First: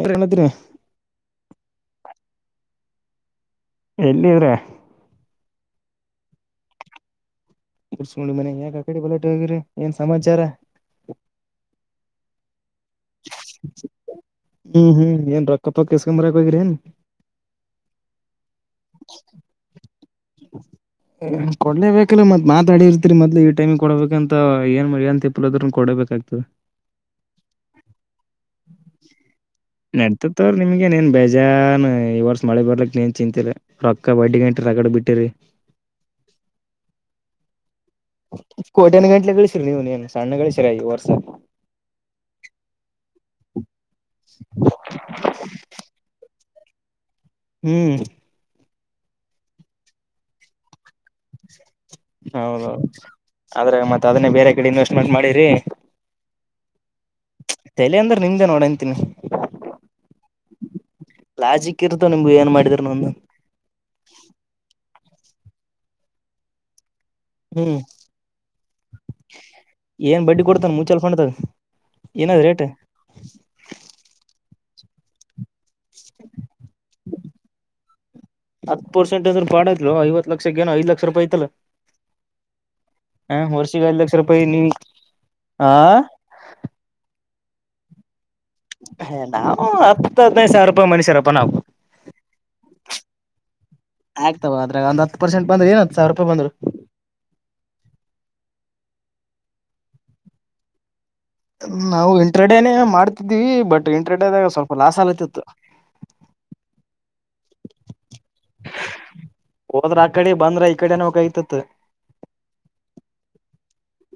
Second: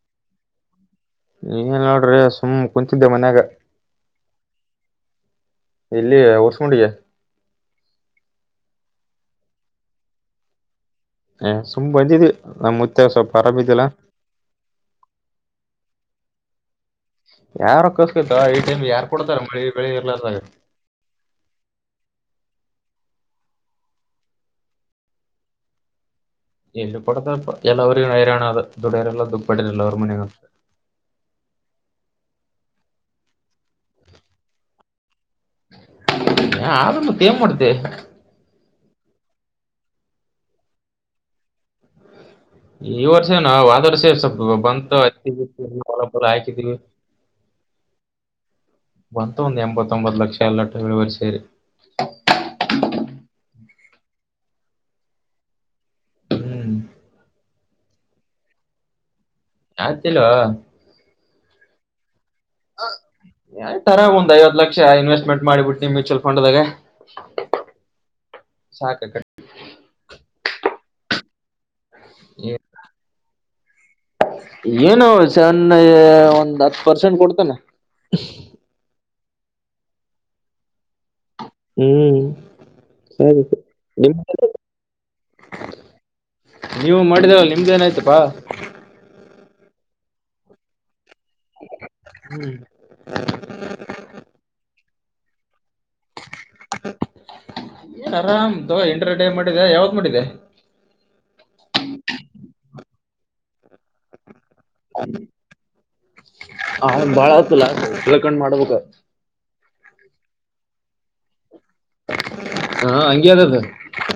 ಬೇರೆನಂತೀರಿ? ಹಿಂಗೆ ನೋಡ್ರಿ ಸುಮ್ ಕುಂತಿದ್ದೆ ಮನ್ಯಾಗ. ಎಲ್ಲೀರ? ಇಲ್ಲಿ ಹೊಸುಂಡಿಗೆ. ಹೊಸುಂಡಿ ಮನೆಗ್ ಯಾಕ ಆಕಡೆ ಬಲಾಟ ಹೋಗಿರಿ ಏನ್ ಸಮಾಚಾರ? ಹೇ ಸುಮ್ಮ್ ಬಂದಿದ್ವಿ ನಮ್ಮ. ಹ್ಮ್ ಹ್ಮ್ ಏನ್ ರೊಕ್ಕತೊಕ್ ಇಸ್ಕೊಂಬರಕ್ ಹೋಗಿದ್ರೇನು? ಯಾ ರೊಕ್ಕಸ್ಕತ ಈ ಟೈಮ್ ಯಾರ್ ಕೊಡ್ತಾರ ಮಳಿ ಬೆಳಿ ಇರ್ಲಾರ್ ಕೊಡ್ಲೇಬೇಕಲ್ಲ ಮತ್ ಮಾತಾಡಿರ್ತೀರಿ ಮೊದ್ಲು ಇ ಟೈಮ್ ಕೊಡಬೇಕ ಅಂತ ಏನ್ ಏನ್ ತ ತಿಪ್ಪಲ ಅದ್ರೂ ಕೊಡೇಬೇಕಾಗ್ತದೆ. ಇಲ್ಲ ಪಡದಲ್ಲಿ ಎಲ್ಲರ ನರ ನಡ್ತತ್ವ್ರ ನಿಮ್ಗೆ ಏನ್ ಬೇಜಾನ ಈ ವರ್ಷ ಮಳೆ ಬರ್ಲಿಕ್ಕ್ ಏನ್ ಚಿಂತಿ ಇಲ್ಲ ರೊಕ್ಕ ಬಡ್ಡಿ ಗಂಟೆ ರಗಡ್ ಬಿಟ್ಟಿರಿ. ಏ ಆದೆ ಮತ್ತೇನ್ ಮಾಡ್ತಿ. ಕೋಟ್ಯನ ಗಂಟಲೆ ಗಳಿಸಿರಿ ನೀವು ಏನು ಸಣ್ಣ ಗಳಿಸಿರ ಈ ವರ್ಷ. ಈ ವರ್ಷ ಏನ ಅ ಹೋದ್ವರ್ಷ ಸ್ವಲ್ಪ್ ಬಂತ ಅಕ್ಕಿ ಗಿಕ್ಕಿ ಜ್ವಳ ಪೂರ ಹಾಕಿದೀವಿ. ಹ್ಮ್ ಬಂತು ಒಂದು ಎಂಬತ್ತೊಂಬತ್ತು ಲಕ್ಷ ಎಲ್ಲಟ್ಟು ಇಳುವರ್ ಸೇರಿ. ಹೌದೌದು ಆದ್ರ ಮತ್ತ್ ಅದನ್ನೇ ಬೇರೆ ಕಡೆ ಇನ್ವೆಸ್ಟ್ಮೆಂಟ್ ಮಾಡಿರಿ? ಹ್ಮ್ ತಲೆ ಅಂದ್ರ ನಿಮ್ದೇ ನೋಡಂತೀನಿ. ಆಗ್ತಿಲ್ವಾ? ಲಾಜಿಕ್ ಇರುತ್ತೆ ನಿಮ್ ಆ ತರ ಒಂದ್ ಐವತ್ ಲಕ್ಷ ಇನ್ವೆಸ್ಟ್ಮೆಂಟ್ ಮಾಡಿಬಿಟ್ಟನ್ ಮ್ಯೂಚುವಲ್ ಫಂಡ್ದಾಗ. ಹ್ಮ್ ಸಾಕ ಏನ್ ಬಡ್ಡಿ ಕೊಡ್ತಾನ ಮ್ಯೂಚೆಲ್ ಫಂಡ್ದಾಗ? ಏನಾದ ರೇಟು? ಏನು ಸ್ಣ ಒಂದ್ ಹತ್ತು ಪರ್ಸೆಂಟ್ ಕೊಡ್ತಾನೆ. [unintelligible] ಫ್ರಾಡ್ ಆಕ್ಕಿಲ್ವ ಐತ್ತು ಲಕ್ಷಕ್ಕ ಐ ಲಕ್ಷ ರೂಪಾಯಿ. ಐತಲ್ಲ ಹ್ಮ್ ಹ ವರ್ಷಿಗೆ ಐದ್ ಲಕ್ಷ ರೂಪಾಯಿ [unintelligible] ನೀ ಹಾ ನೀವು ಮಾಡಿದಾವ. ನಿಮ್ದೇನಾಯಯ್ತಪ್ಪಾ? ಹ ನಾವ್ ಹತ್ತು ಹದಿನೈದು ಸಾವ್ರುಪಾಯಿ ಮನುಷ್ಯರಪ್ಪ. ನಾವು ಆಗ್ತಾವ [unintelligible] ಅದ್ರಾಗ ಒಂದ್ ಹತ್ತು ಪರ್ಸೆಂಟ್ ಬಂದ್ರ ಏನ ಸಾವಿರ ರೂಪಾಯಿ ಬಂದ್ರು ಎಂಟರ್ಟೈನ್ ಮಾಡಿದೆ ಯಾವ್ದ ಮಾಡಿದೆ ಮಾಡ್ತಿದೀವಿ ಬಟ್ ಇಂಟ್ರೆ ಆದಾಗ ಸ್ವಲ್ಪ ಲಾಸ್ ಆಲತಿತ್ತು ಹ ಬಾಳ ಆತಲ್ಲ ತಿಳ್ಕೊಂಡು ಮಾಡ್ಬೇಕ ಹೋದ್ರ ಆ ಕಡೆ ಬಂದ್ರ ಈ ಕಡೆನ ಹೋಗ ಆಯ್ತತ್ ಹಾ ಹಂಗಗೆ ಅದು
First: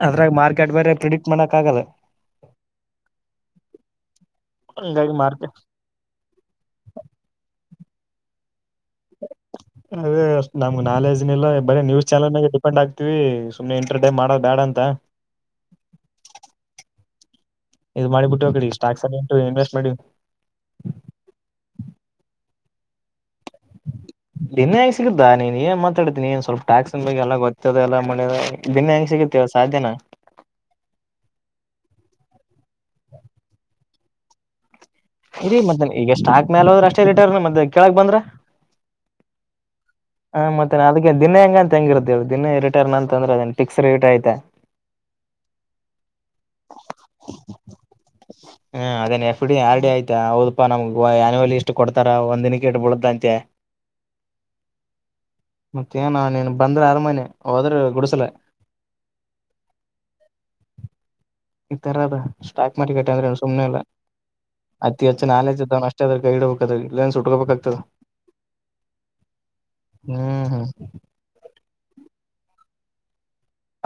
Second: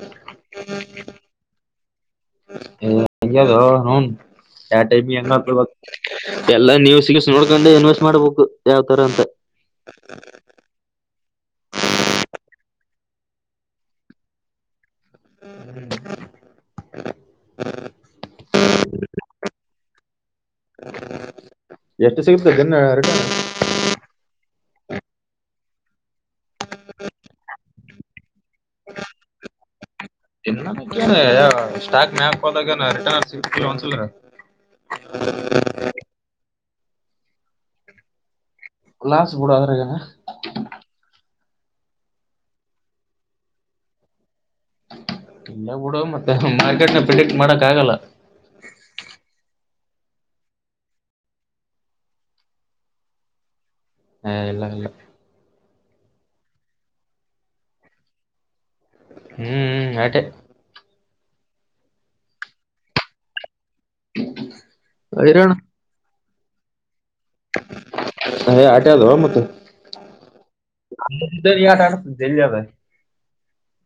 ಅದ್ರಾಗ ಮಾರ್ಕೆಟ್ ಬೇರೆ ಪ್ರೆಡಿಕ್ಟ್ ಮಾಡಕ್ ಆಗಲ್ಲ [unintelligible] ಯ ಟೈಮ್ ಹಂಗಾಗಿ ಹೆಂಗ ಮಾರ್ಕೆಟ್ ಮಾಡ್ಕಡ್ಬೇಕ ಎಲ್ಲಾ ನೀವು ಸಿಗಸ ನೋಡ್ಕೊಂಡು ಇನ್ವೆಸ್ಟ್ ಮಾಡ್ಬೇಕು ಯಾವ್ ತರ ಅಂತ [unintelligible] ಬರೇ ನ್ಯೂಸ್ ಚಾನಲ್ ಮ ಡಿಪೆ್ ಆಗ್ತತಿವಿ ಸುಮ್ನೆ ಎಂಟರ್ಟೈನ್ ಮಾಡೋ ಬೇಡ ಅಂತ [unintelligible] ಇದ್ ಮಾಡಿಬಿಟ್ಟು ಕಡೆ ಸ್ಟಾಕ್ಸ್ ಎಲ್ಲ ಉಂಟು ಇನ್ವೆಸ್ಟ್ ಮಾಡಿ [unintelligible] ದಿನೆ ಹೇಗೆ ಸಿಗಿದ್ದಾ ನೀನ್ ಏನ್ ಮಾತಾಡ್ತಿನನಿ ಸ್ವಲ್ಪ ಟ್ಯಾಕ್ಸ್ನ್ ಬಗ್ ಎಲ್ಲ ಗೊತ್ತದ ಎಲ್ಲ ದನ್ನೆ ಹಂಗ ಸಿಗ ಸಾಧ್ಯನಾ [unintelligible] ಮತ್ತ ಈಗ ಸ್ಟಾಕ್ ಮೇಾಲ ಹೋದ್ರ ಅಷ್ಟೇ ರಿಟರ್ನ್ ಮತ್ತೆ ಕೇಳಕ್ ಬಂದ್ರ ಗ್ಲಾಸ್ ಬಿಡೋದ್ರಗನ ಹಾ ಮತ್ತೆ ಅದಕ್ಕೆ ದಿನೇ ಹೆಂಗಂತ ಹೆಂಗಿರುತ್ತೇ ದಿನೇ ರಿಟರ್ನ್ ಅಂತ ಅಂದ್ರೆದ ಫಿಕ್ಸ್ ರೇಟ್ ಆಯ್ತಾ ಇಲ್ಲ ಬಿುಡು ಮತ್ತೆ ಮಾರ್ಕೆಟ್ ನ ಪ್ರೆಡಿಕ್ಟ್ ಮಾಡಕ್ ಆಗಲ್ಲ ಹ ಅದೇನ್ ಎಫ್ ಡಿ ಆರ್ ಆಯ್ತಾ ಹೌದಾ ನಮ ಅನಲಿ ಇಷ್ಟಟ್ ಕೊಡ್ತಾರ ಒಂದ ದಿನಕ್ಕೆ ಇು ಬಳ್ದ ಅಂತೆ ಹಾ ಇಲ್ಲ ಇಲ್ಲ ಮತ್ತೇಏನ ನೀನ್ ಬಂದ್ರೆ ಅರಮನೆ ಹೋದ್ರೆ ಗುಡಸಲ ಹ್ಮ್್ಮ್ ಆಟೆ ಈ ತರ ಅದ ಸ್ಟಾಕ್ ಮಾರ್ಕೆಟ್ ಅಂದ್ರೆ ಸುಮ್ನೆ ಇಲ್ಲ ಅತಿ ಹೆಚ್ಚು ಹೈರಾಣ ನಾಲೆಜ್ ಇದ್ದವ್ ಅಷ್ಟೇ ಅದ್ರ ಗೈಡ ಹುನ್ ಹ ಆಟೆದವಾ ಮತ್ತ ಹ್ಮ್ ಹ್ಮ್ [unintelligible]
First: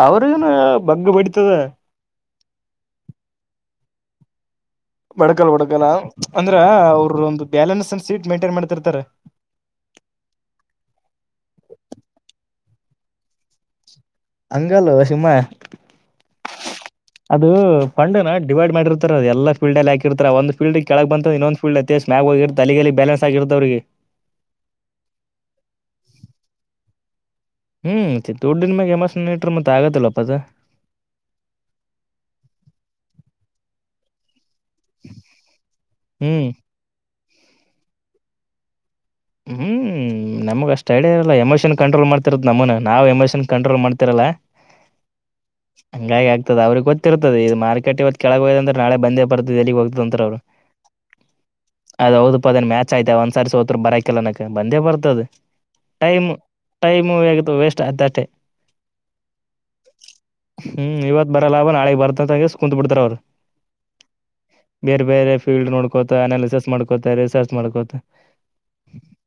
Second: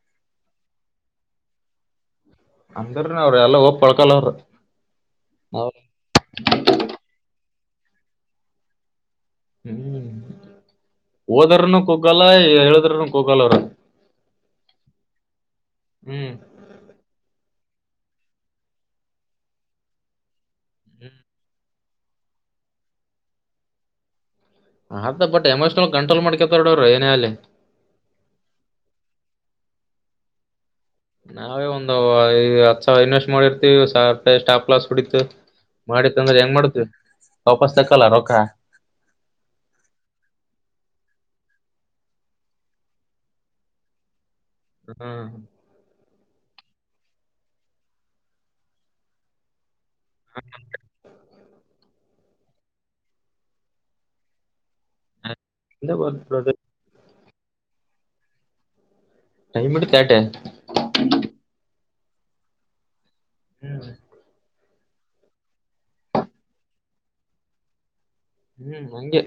ಅವ್ರಗನು ಬಗ್ಗ ಬಿಡತದ ಅಂದ್ರ ಅವ್ರ ಎಲ್ಲ ಹೋಗಪೊಳ್ಕಲ್ ಅವ್ರ ಬಡಕಲ್ ಬಡಕಲ್ಲ ಅಂದ್ರ ಅವ್ರ ಒಂದು ಬ್ಯಾಲೆನ್ಸ್ ಅಂಡ್ ಸೀಟ್ ಮೇಂಟೈನ್ ಮಾಡ್ತಿರ್ತಾರೆ ಹ್ಮ ಓದರನು ಕುಗಲ್ ಎಳದರ ಕೂಗಾಲರ ಹಂಗಲ್ ಸುಮ್ಮ ಹ್ಮ್ ಅದು ಫಂಡಿನ ಡಿಮ್ಯಾಂಡ್ ಮಾಡಿರ್ತಾರೆ ಅ ಎಲ್ಲ ಫಲ್ಡ್ ಎ ಹಾಕಿರ್ತ ಒಂದ ಫಲ್ಡ್ ಕೆಳಕ್ ಬಂತಂದ ಇನ್ನೊಂದ ಫಲ್ಡ್ ಸ್ಮ್ಯಾಗ ಹೋಗಿರುತ್ತೆ ತಲೆಲ್ಲಿ ಬ್ಯಾಲೆನ್ಸ್ ಆಗಿರುತ್ತ ಅವ್ರರಿಗೆ ಆ ಬಟ್ ಎಮೋಷನಲ್ ಕಂಟ್ರೋಲ್ ಮಾಡ್ಕತಾರಡ ಅವ ಏನ ಅಲ್ಲಿ ಹ್ಮ್ ಚ ದುಡ್ಡಿನ ಮ್ಯಾಗ ಯಮ್ಮಸ್ ನೀಟ್ರ ಮತ್ತೆ ಆಗತ್ತಲ್ಲಪ್ಪದ ನಾವೇ ಒಂದು ಹತ್ತು ಸಾವಿರ ಇನ್ವೆಸ್ಟ್ ಮಾಡಿರ್ತಿೀವಿ ಸಾವ ರಪಾಯಿ ಸ್ಟಾಪ್ ಕ್ಲಾಸ್ ಕುಡತು ಮಾಡಿತ್ತ ಅಂದ್ರೆ ಹ್ಮ್ ಹೆಂಗ ಮಾಡತು ವಾಪಸ್ ತಕಲ್ಲ ರೊಕ್ಕ ಹ್ಮ ನಮ್ಗ ಅಷ್ಟ ಅಡ ಇಲ್ಲ ಎಮೋಷನ್ ಕಂಟ್ರೋಲ್ ಮಾಡ್ತಿರದ್ ನಮ್ಮನ ನಾವವು ಎಮೋಷನ್ ಕಂಟ್ರೋಲ್ ಮಾಡ್ತಿರಲ್ಲ ಹ್ಮ ಹಂಗಾಗಿ ಆಗ್ತದೆ ಅವ್ರಿಗೆ ಗೊತ್ತಿರ್ತದೆದು ಮಾರ್ಕೆಟ್ ಇವತ್ತು ಕೆಳಗೆ ಹೋ ಅ್ರ ನಳೆ ಬಂದೇ ಬತದೆಲ್ಲಿಗ್ ಹ ಅವ ಅದೌದ ಪದನ್ ಮ್ಯಾಚ್ ಆಯ್ತ ಒಂದ್ ಸಾರಿ ಸೋ ಬರಾ ಲನಕ ಬಂದೇ ಬರ್ತದ ಟೈಮ್ ಟೈಮುಗ ವೇಸ್ಟ್ ಅತಷ್ಟೆ ಟೈಮ್ ಇಡ್ತ ಆಟೆ ಹ್ಮ್ ಇವತ್ ಬರಲ್ಲ ಅವ ನಾಳೆಗೆಗ್ ಬರ್ತಂತಂಗ ಕುೂತ್ ಬಿಡ್ತಾರ ಅವ್ರು ಹ್ಮ್ ಬೇರೆ ಬೇರೆ ಫೀಲ್ಡ್ ನೋಡ್ಕೋತ ಆ ನ ರಿಸರ್ಚ್ ಮಾಡ್ಕೋತ ರಿಸರ್ಚ್ ಮಾಡ್ಕೋತ ಹ್ಮ್ ಹಂಗೆ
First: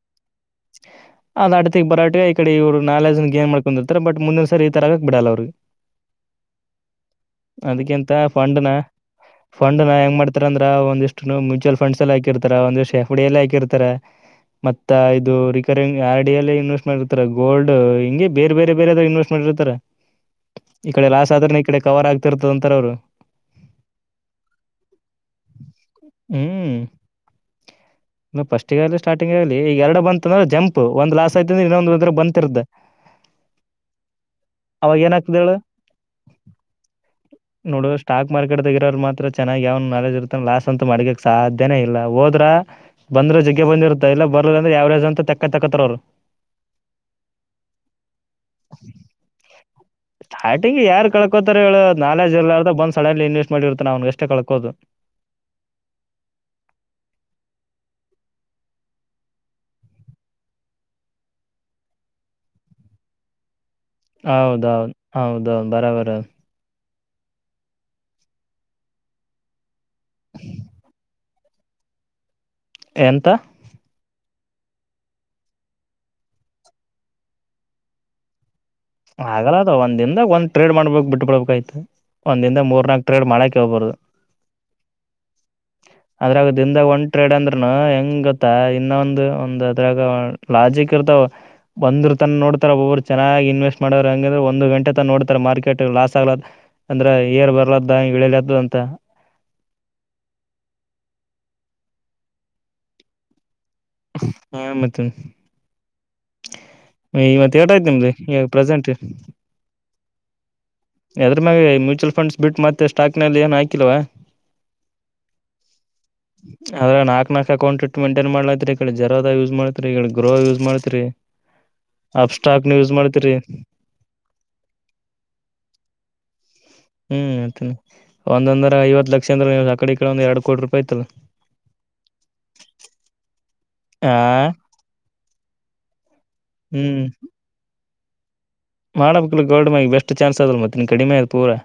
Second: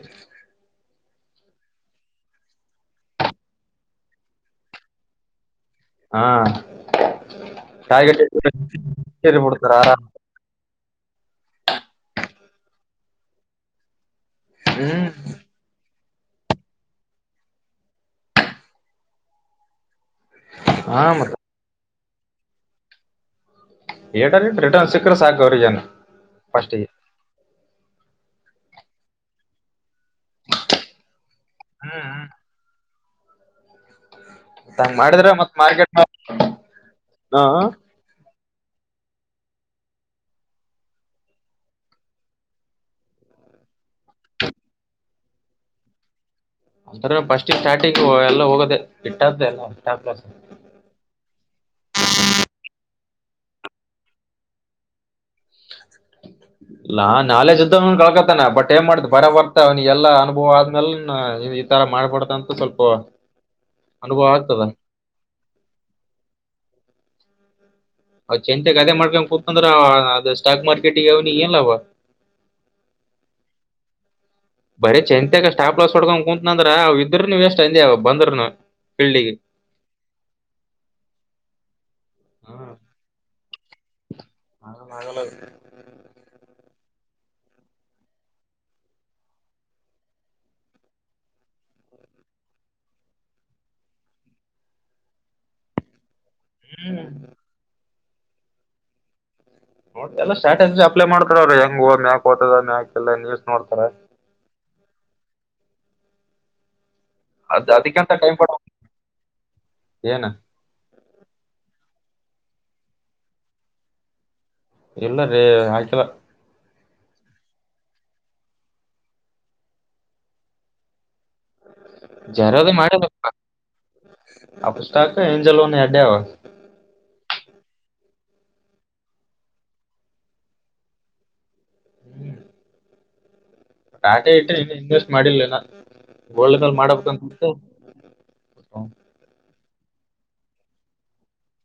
ಅದ್ ಅಡ್ತಿಗ್ ಬರಾಟ ಈ ಕಡೆ ಇವರು ನಾಲೆಜ್ ಗೇನ್ ಮಾಡ್ಕೊಂಡಿರ್ತಾರೆ ಬಟ್ ಮುಂದಿನ ಸರಿ ಈ ತರಗಕ್ ಬಿಡಲ್ಲ ಅವ್ರಿಗೆ ಹಾ ಅದಕಂತ ಟಾರ್ಗೆಟ್ ಫಂಡ್ನ ಬಿಡ್ತಾರ ಫಂಡ್ ನ ಆರಾಮ್ ಹೆಂಗ ಮಾಡ್ತಾರ ಅಂದ ಒಂದಷ್ಟು ಮ್ಯೂಚುವಲ್ ಫಂಡ್ಸ್ಲ್ಲಿ ಹಾಕಿರ್ತಾರ ಒಂದಷ್ಟು ಎಫ್ ಡಿ ಎಲ್ಲಿ ಹಾಕಿರ್ತಾರೆ ಮತ್ತ ಹ್ಮ್ ಇದು ರಿಕರಿಂಗ್ ಆರ್ ಡಿಿಯಲ್ಲಿ ಇನ್ವೆಸ್ಟ್ ಮಾಡಿರ್ತಾರ ಗೋಲ್ಡ್ ಹಂಗೆ ಬೇರೆ ಬೇರೆ ಬೇರೆ್ರು ಇನ್ವೆಸ್ಟ್ ಮಾಡಿರ್ತಾರ ಈ ಹಾ ಕಡೆ ಲಾಸ್ ಮತ್ತ ಆದ್ರನೆ ಈ ಕಡೆ ಕವರ್ ಆಗ್ತಿರ್ತದಂತಾರ ಅವ್ರು ರ್ ರಿಟರ್ನ್ ಸಿಕ್ಕ್ರ ಸಾಕ ಅವ್ರಜನ್ ಫಸ್ಟ್ ಗೆ ಫಸ್ಟ್ ಗಲಿ ಸ್ಟಾರ್ಟಿಂಗ್ ಆಲಿ ಈ ಎರಡು ಬಂತ ಅಂದ್ರೆ ಜಂಪ್ ಒ್ ಲಾಸ್ ್ರೆ [unintelligible] ಇನ್ನೊಂದು್ರ [unintelligible] ಹಂಗ್ ಬಂತಿರ್್ದೆ ಅವಾಗ ಏನ ಮಾಡಿದ್ರೆ ಆಕ್ದಳ ಮತ್ ಮಾರ್ಕೆಟ್ [unintelligible] ನೋಡುವ ಸ್ಟಾಕ್ ಮಾರ್ಕೆಟ್ ಇರೋರು ಮಾತ್ರ ಚೆನ್ನಾಗಿ ಯಾವ ನಾಲೆಜ್ ಇರುತ್ತ ಲಾಸ್ ಅಂತ ಮಾಡಕಕ್ ಸಾಧ್ಯನೇ ಇಲ್ಲ ಹೋದ್ರ ಬಂದ ಜಗ್ಗೆ ಬಂದಿತ್ತ ಇಲ್ಲ ಬರ್ ಅಂದ್ರೆ ಯಾವರೇಜ್ ಅಂತ ತಕ್ಕ ತಕ್ಕತ್ ಅವರು ಅಂತ್ರ ಬಸ್ಟಿಗೆ ಸ್ಟಾರ್ಟಿಗೆ ಎಲ್ಲ ಹೋಗೋದೆ ಇಟ್ಟ್ದ ಎಲ್ಲ್ಾಸ್ ಸ್ಟಾರ್ಟಿಂಗ್ ಯಾರು ಕಳ್ಕೋತಾರ ನಾಲೆಜ್ ಇರ್ ಇತ ಬಂದ್ ಸಡನ್ಲಿ ಇನ್ವೆಸ್ಟ್ ಮಾಡಿರ್ತ್ತ ಅವನ್ಗ ಅಷ್ಟೇ ಕಳ್ಕೋದು [unintelligible] ನಾ ನಾಲೆಜ ಸುದ್ದನ್ ಕಳ್ಕತಾನ ಬಟ್ ಏನ್ ಮಾಡ್ತ ಬರ ಬರ್ತ ಅವನಿಗೆಲ್ಲಾ ಅನುಭವ ಆದ್ಮೇಲ್ ತರ ಮಾಡ್ಬಡ್್ದಂತು ಸ್ವಲ್ಪ ಅನುಭವ ಆಗ್ತದ ಹೌದೌದು್ ಹೌದೌ ಬರಬರೌದು ಅ್ ಚಂತೆ ಕದೆ ಮಾಡ್ಕೊಂಡ ಕೂತ್ಂದ್ರ ಅದ ಸ್ಟಾಕ್ ಮಾರ್ಕೆಟಗ ಅವನಿ ಏನ್ಲ್ಲವ ಎಂತ ಬರೀ ಚಂತೆಾಗ ಸ್ಟಾಪ್ ಲಾಸ್ ಹೊಡ್ಕೊಂಡ್ ಕುೂಂತನಂದ್ರ ಅವ ಇದ್ರರು ನೀ ವೇಸ್ಟ್ ಅಂದ ಬಂದ್ರರುನು ಆಗಲ್ಲ ಅದು ಒಂದ್ಿಂದದಾಗಂದ ಟ್ರೇಡ್ ಮಾಡ್ಬೇಕಕ್ ಬಿಟ್ ಬಿಡ್ಬೇಕ ಆ್ತು ಒಂದ್ಿಂದ ಮೂರ್ ನಾಕ್ ಟ್ರೇಡ್ ಮಾಡಕ ಕಬರುದು ಹ ನಾಗಲ್ಲ ಅದ್ರಾಗ ದಿನದಾಗ ಟ್ರೇಡ್ ಅಂದ್ರನು ಹೆಂಗ್ ಗೊತ್ತ ಇನ್ನೊಂದು ಒಂದ್ ಅದ್ರಾಗ ಲಾಜಿಕ್ ಇರ್ತಾವ ಒಂದ್ರು ತನ್ ನೋಡ್ತಾರ ಒಬ್ಬಬ್ರು ಚೆನ್ನಾಗಿ ಇನ್ವೆಸ್ಟ್ ಮಾಡ ಹಂಗ್ರೆ ಒಂದು ಗಂಟೆ ತ ನೋಡ್ತಾರೆ ಮಾರ್ಕೆಟ್ ಲಾಸ್ ಆಗ್ಲದ ಹ್ಮ್ ಅಂದ್ರೆ ಏರ್ ಬರ್ಲ ಇಳಲ್ದು ಅಂತ [unintelligible] ಎಾ ಸ್ಟ್ರಾಟಜಿ ಅಪ್ಲೈ ಮಾಡ್ತಾರ ಅವ್ರ ಹೆಂಗ ಹ ಮ್ಯಾಕ್ ಹತದ ಮ್ಯಾಕ್ ಎಲ್ಲ ನೋಡ್ತಾರ ಹಾ ಮತ್ತನ್ ಇವತ್ತ ಅದ್ ಎೇಟ [unintelligible] ಆ್ತಿ ನಿಮ್ದೀ ಅದಕ್ಕಂತ ಟೈಮ್ ಈಗ ಕೊಡ ಪ್ರೆಸೆಂಟ್ ಏನ ಅದ್ರ ಮ್ಯಾಗೆ ಮ್ಯೂಚುವಲ್ ಫಂಡ್ಸ್ ಬಿಟ್ಟು ಮತ್ತೆ ಸ್ಟಾಕ್ನಲ್ಲಿ ಏನು ಹಾಕಿಲ್ವಾ ಇಲ್ಲ ರೀ ಹಾಕಿಲ್ಲ ಅದ್ರ ನಾಕಕ್ ನಾಕ್ಕೌಂಟ್ ಇಟ್ ಮೈಂಟೈನ್ ಮಾಡಲತ್ರಿ ಜರೋ ಯೂಸ್ ಮಾಡತ್ರಿ ಗ್ರೋ ಯೂಸ್ ಮಾಡ್ತ್ರಿ ಅಪ್ ಜಾರ ಸ್ಟಾಕ್ ನ ಮಾಡ ಯೂಸ್ ಮಾಡ್ತೀರಿ ಆ ಪುಸ್ತ ಎಂಜ [unintelligible] ಅಡಾವ [unintelligible] ಒಂದೊಂದ್ರ ಐವತ್ತು ಲಕ್ಷ ಅಂದ್ರ ನೀ್ ಸಕಡೆ ಈ ಕಡೆ ಒಂದ್ ಎರಡು ಕೋಟಿ ರೂಪಾಯಿಐತ್ ಆ ಟಾಟೆ ಇಟ್ಟ್ರೆ ಇ ಇನ್ವೆಸ್ಟ್ ಮಾಡಿಲ್ಲನಾ ಒಳ್ಳದಲ್ ಮಾಡಬೇಕಂತ [inaudible] ಮಾಡಬೇಕಕ್ ಗೋಲ್ಡ್ ಮಿ ಬೆಸ್ಟ್ ಚಾನ್ಸ್ ಅದಲ್ ಮತ್ತೆ ನೀನ್ ಕಡಿಮೆ ಅದು ಪೂರ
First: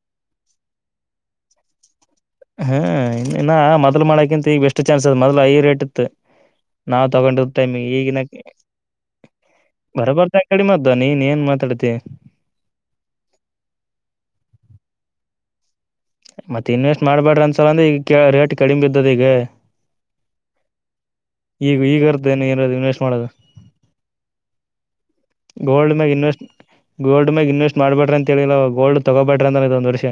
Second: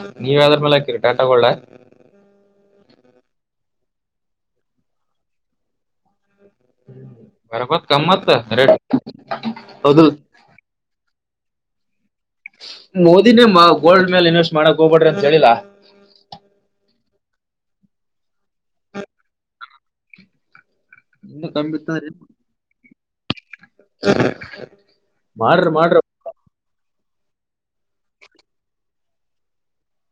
ಹ್ಮ ನೀವ ಯ್ದ್ರ ಮೇಲೆ ಹಾಕಿರಿ ಟಾಟಗೋಳ [unintelligible] ಹ್ಮ ಇನ್ನ ಮೊದ್ಲು ಮಾಡಕಿಂತ ಈಗ ಎಷ್ಟು ಚಾನ್ಸ್ ಅದ ಮೊದ್ಲು ಐ ರೇಟ್ ಇತ್ತು ನಾವ್ ತಗೊಂಡಿರ್ತೇ ಮ [unintelligible] ಬರ್ಬತ್ ಈಗಿನ ಕಮ್ಮತ್ತ ರೇಟ್ ಹೌದು ಬರಬಾರ್ದ ಆ ಕಡಿ ಮಾದ್ದ ನೀನ್ ಏನ್ ಮಾತಾಡ್ತಿ ಮೋದಿನೇ ಮ [unintelligible] ಗೋಲ್ಡ್ ಮೇಲ್ ಇನ್ವೆಸ್ಟ್ ಮಾಡಕ್ ಹೋಗ್ಬಡ್ರಿ ಅಂತ ಹೇಳಿಲ್ಲಾ ಮತ್ತತ್ ಇನ್ವೆಸ್ಟ್ ಮಾಡ್ಬ್ಯಾಡ್ರ ಅನ್ಸಲ ಅಂದ್ರೆ ಈಗ ರೇಟ್ ಕಡಿಮೆ ಇದ್ದದ ಈಗ ಇನ್ನು ಕಮ್ಮಿ ಈಗ ಇತ್ತಂದ್ರೆ ಈಗರ್್ದ ನ ಏರದು ಇನ್ವೆಸ್ಟ್ ಮಾಡೋದು [unintelligible] ಮಾಡ್ರಿ ಗೋಲ್ಡ್ ಮಾಡ್ರಿ ಮೇಲೆ ಇನ್ವೆಸ್ಟ್ ಗೋಲ್ಡ್ ಮ್ಯೆ ಇನ್ವೆಸ್ಟ್ ಮಾಡ್ಬೇಟ್ರಿ ಅಂತೇಳಿಿಲ್ಲ ಗೋಲ್ಡ್ ತೊಗೋಬೇಟ್ರಿ ಅಂದ ಇದ ಒಂದು ವರ್ಷ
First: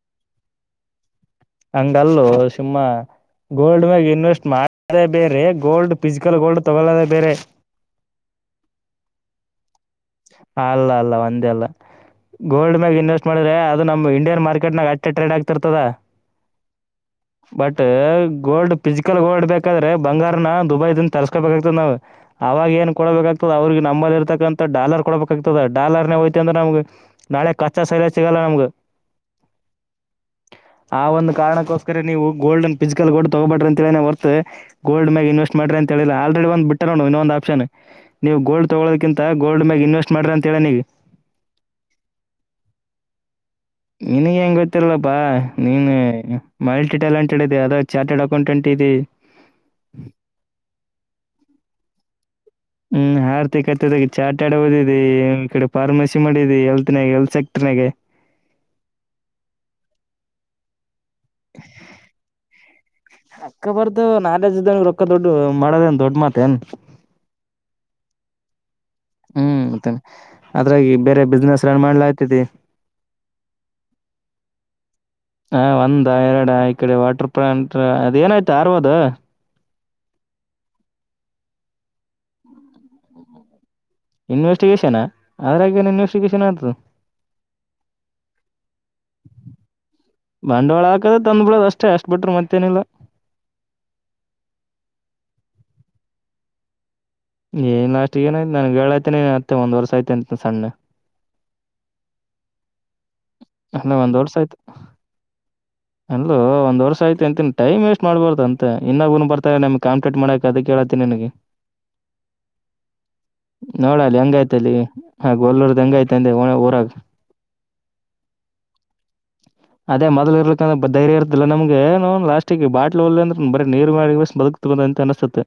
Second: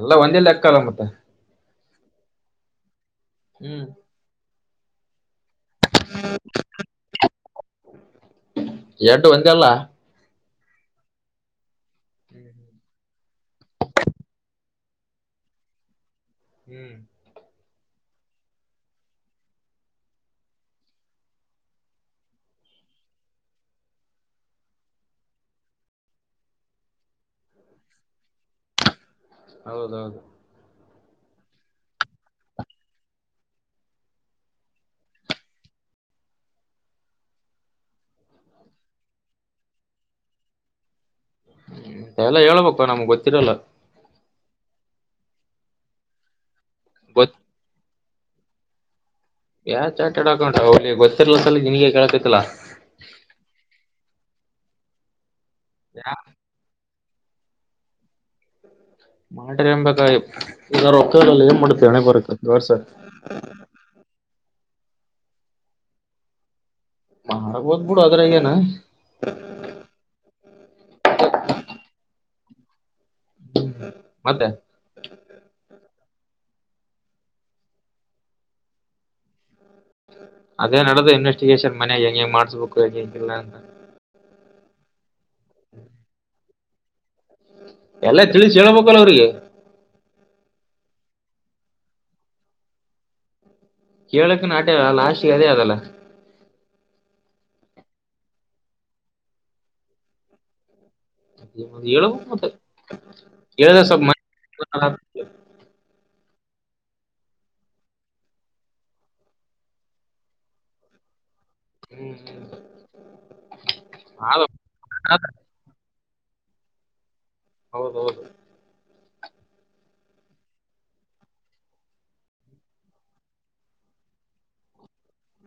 ಎಲ್ಲ ಒಂದೇಲ್ಲಲೆಕ್ಕಲ್ಲ ಮತ್ತೆ ಅಂಗ ಅಲ್ಲೋ ಸಿಂಹ ಹ್ಮ್ ಗೋಲ್ಡ್ ಮ್ಯಾಗ ಇನ್ವೆಸ್ಟ್ ಮಾಡದೇ ಬೇರೆ. ಗೋಲ್ಡ್ ಫಿಸಿಕಲ್ ಗೋಲ್ಡ್ ತಗೊಳ್ಳದ ಬೇರೆ. ಎರಡು ಒಂದೇ ಅಲ್ಲ ಅಲ್ಲ ಅಲ್ಲ ಒಂದೇ ಅಲ್ಲ ಗೋಲ್ಡ್ ಮ್ಯಾಗ ಇನ್ವೆಸ್ಟ್ ಮಾಡಿದ್ರೆ ಅದು ನಮ ಇಂಡಿಯನ್ ಮಾರ್ಕೆಟ್. ಇಕಟ ನ್ಯಾಗ ಅಟ್ಟೆ ಟ್ರೆಡ್ ಆಗ್ತಿರ್ತದ. ಹ್ಮ್. ಬಟ್ ಗೋಲ್ಡ್ ಫಿಸಿಕಲ್ ಗೋಲ್ಡ್ ಬೇಕಾದ್ರೆ ಬಂಗಾರನ ದುಬೈದಿಂದ ತರ್ಸ್ಕೋಬೇಕಾಗ್ತದ ನಾವು. ಅವಾಗ ಏನ್ ಕೊಡಬೇಕಾಗ್ತದ ಅವ್ರಿಗೆ ನಮ್ಮಲ್ಲಿ ಇರತಕ್ಕಂತ ಡಾಲರ್ ಕೊಡ್ಬೇಕಾಗ್ತದೆ ಡಾಲರ್ ನೇ ಹೊಯತ್ತೀವಿ ಅಂದ್ರೆ ನಮಗೆ ನ. ಕಚ್ಚಾ ಸೈಲ ಸಿಗಲ್ಲ ನಮ್ಗ. ಹೌದೌದು. ಆ ಒಂದು. ಕಾರಣಕ್ಕೋಸ್ಕರ ನೀವು ಗೋಲ್ಡನಾ ಫಿಸಿಕಲ್ ಗೋಲ್ಡ್ ತಗೋಬಡ್ರಿ ಅಂತ ಹೆಳೆ ನಾ ವರ್ತು ಗೋಲ್ಡ್ ಮೇಗ ಇನ್ವೆಸ್ಟ್ ಮಾಡ್ರಿ ಅಂತ ಹೇಳಿಲ್ಲ. ಒಂದ್ ಬಿಟ್ಟ ನೋ ಇನ್ನೊ ಒಂದು ಆಪ್ಷನ್ ನೀವು ಗೋಲ್ಡ್ ತೊಗೋಳದಕಿಂತ ಗೋಲ್ಡ್ ಮೇಗ ಇನ್ವೆಸ್ಟ್ ಮಾಡ್ರಿ ಅಂತ ಹೇಳಿನಾ ಇಗ. ಅವೆಲ್ಲ ಹೇಳಬೇಕು ನಮಗ ಗೊತ್ತಿರಲ್ಲ. ನಿನಗ ಹೆಂಗ ಗೊತ್ತಿರಲ್ಲಪ್ಪಾ ನೀನ್ ಮಲ್ಟಿ ಗೊತ್ ಟ್ಯಾಲೆಂಟೆಡ್ ಆದಿಯ ಅದರಾಗ. ಚಾರ್ಟೆಡ್ ಅಕೌಂಟೆಂಟ್ ಇದೀ. ಯಾ ಚಾರ್ಟೆಡ್ ಅಕೌಂಟ್ ಹುಲಿ ಗೊತ್ತಿರಲಾರದ ನಿನಗೆ ಕೇಳಕತಿಲ್ಲ. ಹ್ಮ್ ಆರ್ಥಿಕತೆದಾಗ ಚಾಟೆದ ಓದಿದಿ ಈ ಕಡೆ ಫಾರ್ಮಸಿ ಮಾಡಿದಿ ಎಲ್ತ್. ಎಲ್ ಸೆಕ್ಟರ್ ನ್ಯಾಗ. ಮಾಡಿರಿ ಎಂಬಕ ಇದಾರ ಒಕ್ಕಲ್ಲಿ ಏನ್ ಮಾಡುತಿ ಅಣೆ ಬರಕ್ಕೆ ಜೋರ್ಸ. ಅಕ್ಕ ಬರ್ದು ನಾಲೆಜ ಇದಂಗ ರೊಕ್ಕ ದೊಡ್ಡ ಮಾಡೋದೇ ಏನ್ ದೊಡ್ಡ ಮಾತೇನ್. ಮಾರಾಕ ಹೋಗಬೋದು ಬಿಡು ಅದ್ರೆ ಏನ. ಹ್ಮ್ ಮತ್ತೆ ಅದ್ರಾಗಿ ಬೇರೆ ಬಿಸ್ನೆಸ್ ರನ್ ಮಾಡ್ಲಾಕತಿ. ಹ್ಮ್ ಮತ್ತೆ. ಹ್ಮ್ಮ್ ಒಂದ ಎರಡ ಈ ಕಡೆ ವಾಟರ್ ಪಾಯಿಂಟ್ ಅದೇ ಏನಾಯ್ತಾ ಅವರದು. ಅದೇ ನಡೆದ ಇನ್ವೆಸ್ಟಿಗೇಷನ್ ಮನೆ ಹೆಂಗೆ ಹೆಂಗೆ ಮಾಡಸ್ಬೇಕು ಹೇಂಗ ಹಂಗಿಲ್ಲ ಅಂತ. ಇನ್ವೆಸ್ಟಿಗೇಷನ್ ಅದ್ರಾಗ ಏನ್ ಇನ್ವೆಸ್ಟಿಗೇಷನ್ ಆಗತದ. ಎಲ್ಲಾ ತಿಳಿಸಿ ಹೇಳೇಳ್ಬೇಕಲ್ಲ ಅವ್ರಿಗೆ. ಈಕಡೆ ದ ತಂದ ಬಿಡದ ಅಷ್ಟೇ ಅಷ್ಟ ಬಿಟರ ಮತ್ತೇನಿಲ್ಲ. ಕೇಳಕ್ ನ ಆಟ್ಯ ಅಲ್ಲ ಆಸೆ ಅದೇ ಅದಲ್ಲ. ಏನ್ ಲಾಷ್ಟಗೆ ಏನಾಯ್ತು ಏನ ನಾನು ಹೇಳಾಕಾತಿನಿ ಮತ್ತೆ ಒಂದ್ ವರ್ಷ ಆಯ್ತೆ ಅಂತ ಸಣ್ಣ. ಹೇಳ ಮ ಹೇಳದ ಅಲ್ಲ ಮ ಒಂದ್ ಅಲ್ಲ ಒಂದ ವರ್ಷ ಯಐತಿ ಅಂತಿ ಮ್ ವೇಸ್ಟ್ ಮಾಡ್ಬಾರು ಅಂತ ಇನ್ನಾಗೂ ಬರ್ತಾರೆ ನಮ್ ಕಂಪ್ಲೀಟ್ ಮಾಡಕ್ ಅದಕ್ಕೆ ಕೇಳಾತ್ತಿನಿ ನಿನಗೆ ಹ್ಮ್ ನೋಡಲ್ಲಿ ಅಂಗಾಯ್ತ ಅಲ್ಲಿ ಹಾಗ ಹೊಲ್ಲೂರ್ದ ಹೆಂಗಾಯ್ತಿ. ಂದೆ ಒ ಊರಾಗ ಹೌದೌದು. ಅದೇ ಮೊದಲ ಇರ್ಲಿಕ್ಕ ಅಂದ್ರೆ ಧೈರ್ಯ ಇರ್ತಿಲ್ಲ ನಮಗ ಏ ನೌನ ಲಾಸ್ಟಿಗೆ ಬಾಟ್ಲ್ ವಲ್ಲ ಅಂದ್ರ ಬರಿ ನೀರ ಮಾರಿಕೇಸಿ ಬದುಕತ್ನ. ಬದಕಬಹುದು ಅನಸತೈತ್ತೆ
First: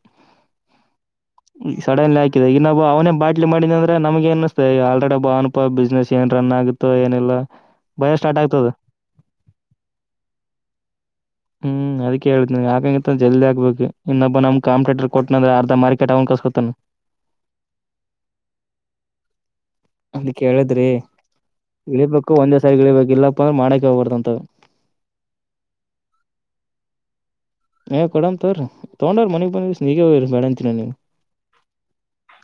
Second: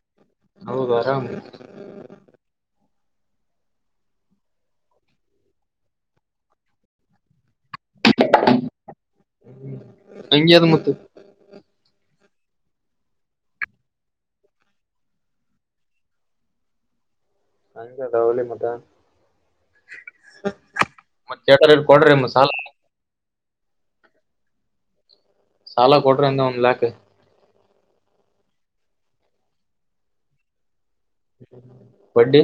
ಹೌದು ಆರಾಮ್ ಸಡನಲ್ಲೆ ಹಾಕಿದೆ ಇನ್ನೊಬ್ಬ ಅವನೇ. ಬಾಟ್ಲಿ ಮಾಡಿದ ಅಂದ್ರೆ ನಮ್ಗ ಏನ ಅನಿಸ್ತದ ಆಲ್ರೆಡಿ ಒಬ್ಬನು ಆನಪ ಬಿಸ್ನೆಸ್ ಏನ್ ರನ್ ಆಗುತ್ತೋ ಏನಿಲ್ಲ. ಭಯ ಸ್ಟಾರ್ಟ್ ಆಗ್ತದ. ಅಂಗ್ಯದ ಮತ್ತೆ. ಹ್ಮ್ ಅದಕ್ಕೆ ಹೇಳತಿನಿ ಆಕಾಂಗ ಇತ್ರ ಜಲ್ದಿ ಹಾಕಬೇಕು ಇನ್ನೊಬ್ಬ ನಮ್ ಕಾಂಪಿಟೇಟರ್ ಕೊಟ್ಟನ ಅಂದ್ರ ಅರ್ಧ ಮಾರಕೆಟ್ಟ ಅವ್ ಕಸಕೊಂತನ. ಅಂಜದ ಹುಲಿ ಮತ. ಅದಕ್ಕೆ ಹೇಳದ್ರಿ ಕೇಳ್ರ ಕೊಡ್ರಿ ಮತ್ತ ಇಳಿಬೇಕು ಒಂದೇ ಸಾರಿ ಇಳಿಬೇಕ ಇಲ್ಲ. ಪ್ಪಂದ್ರೆ ಮಾಡಕ ಹೋಗ್ಬಾರ್ದಂತ. ಸಾಲ ಕೊಡರಿ ಅಂದ ಒಂದ್ ಲ್ಯಾಕ. ಏ ಕೊಡಮ ತಗೊರಿ ತೊಗೊಂಡ ಹೋಗರಿ ಮನಿಗ್ ಬಂದ ಕೇಸಿ ನಿಮಗ ಬೇಡ ಅಂತೀನಿ ಏನು ನಾನು. ಬಡ್ಡಿ.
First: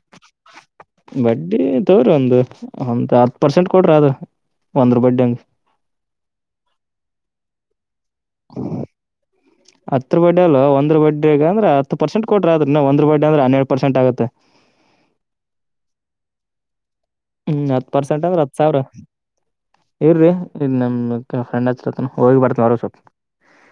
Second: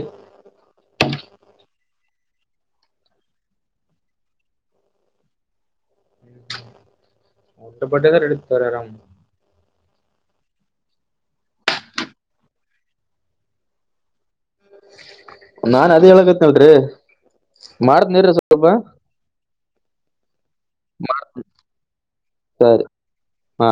ಕೊಡರಿ ಒಂದು ಹತ್ತ ಪರ್ಸೆಂಟ್ ಕೊಡ್ರಿ ಅದ ಒಂದ್ರ ಬಡ್ಡಿ ಹಂಗ. ಹತ್ತರ ಬಡ್ಡಿಯಂಗ ನಡೀತಾದ ತಗೋರಿ ಆರಾಮ. ಹತ್ರ ಬಡ್ಡ ಅಲ್ ಒಂದ್ರ ಬಡ್ಡಿ ಅಂದ್ರೆ ಹತ್ತು ಪರ್ಸೆಂಟ್ ಕೊಟ್ರ ಆದ್ರ ನ ಒಂದ್ ಬಡ್ಡಿ ಅ್ರ ಹನ್ನೆರಡು ಪರ್ಸೆಂಟ್ ಆಗುತ್ತೆ ನಾನ್ ಅದೇ ಹೇಳಕತ್ನಳ್ರಿ. ಹ್ಮ ಹತ್ತ ಪರ್ಸೆಂಟ್ ಅಂದ್ರ ಹತ್ ಸಾವರ. ಇರ್ರೀ ನಮ ಇ ಫ್ರೆಂಡ್ ಹಚ್ಚರತ್ನ ಹೋಗಿ ಬರ್ತನ ಹೋರ ಸ್ವಪ್ ಹಾ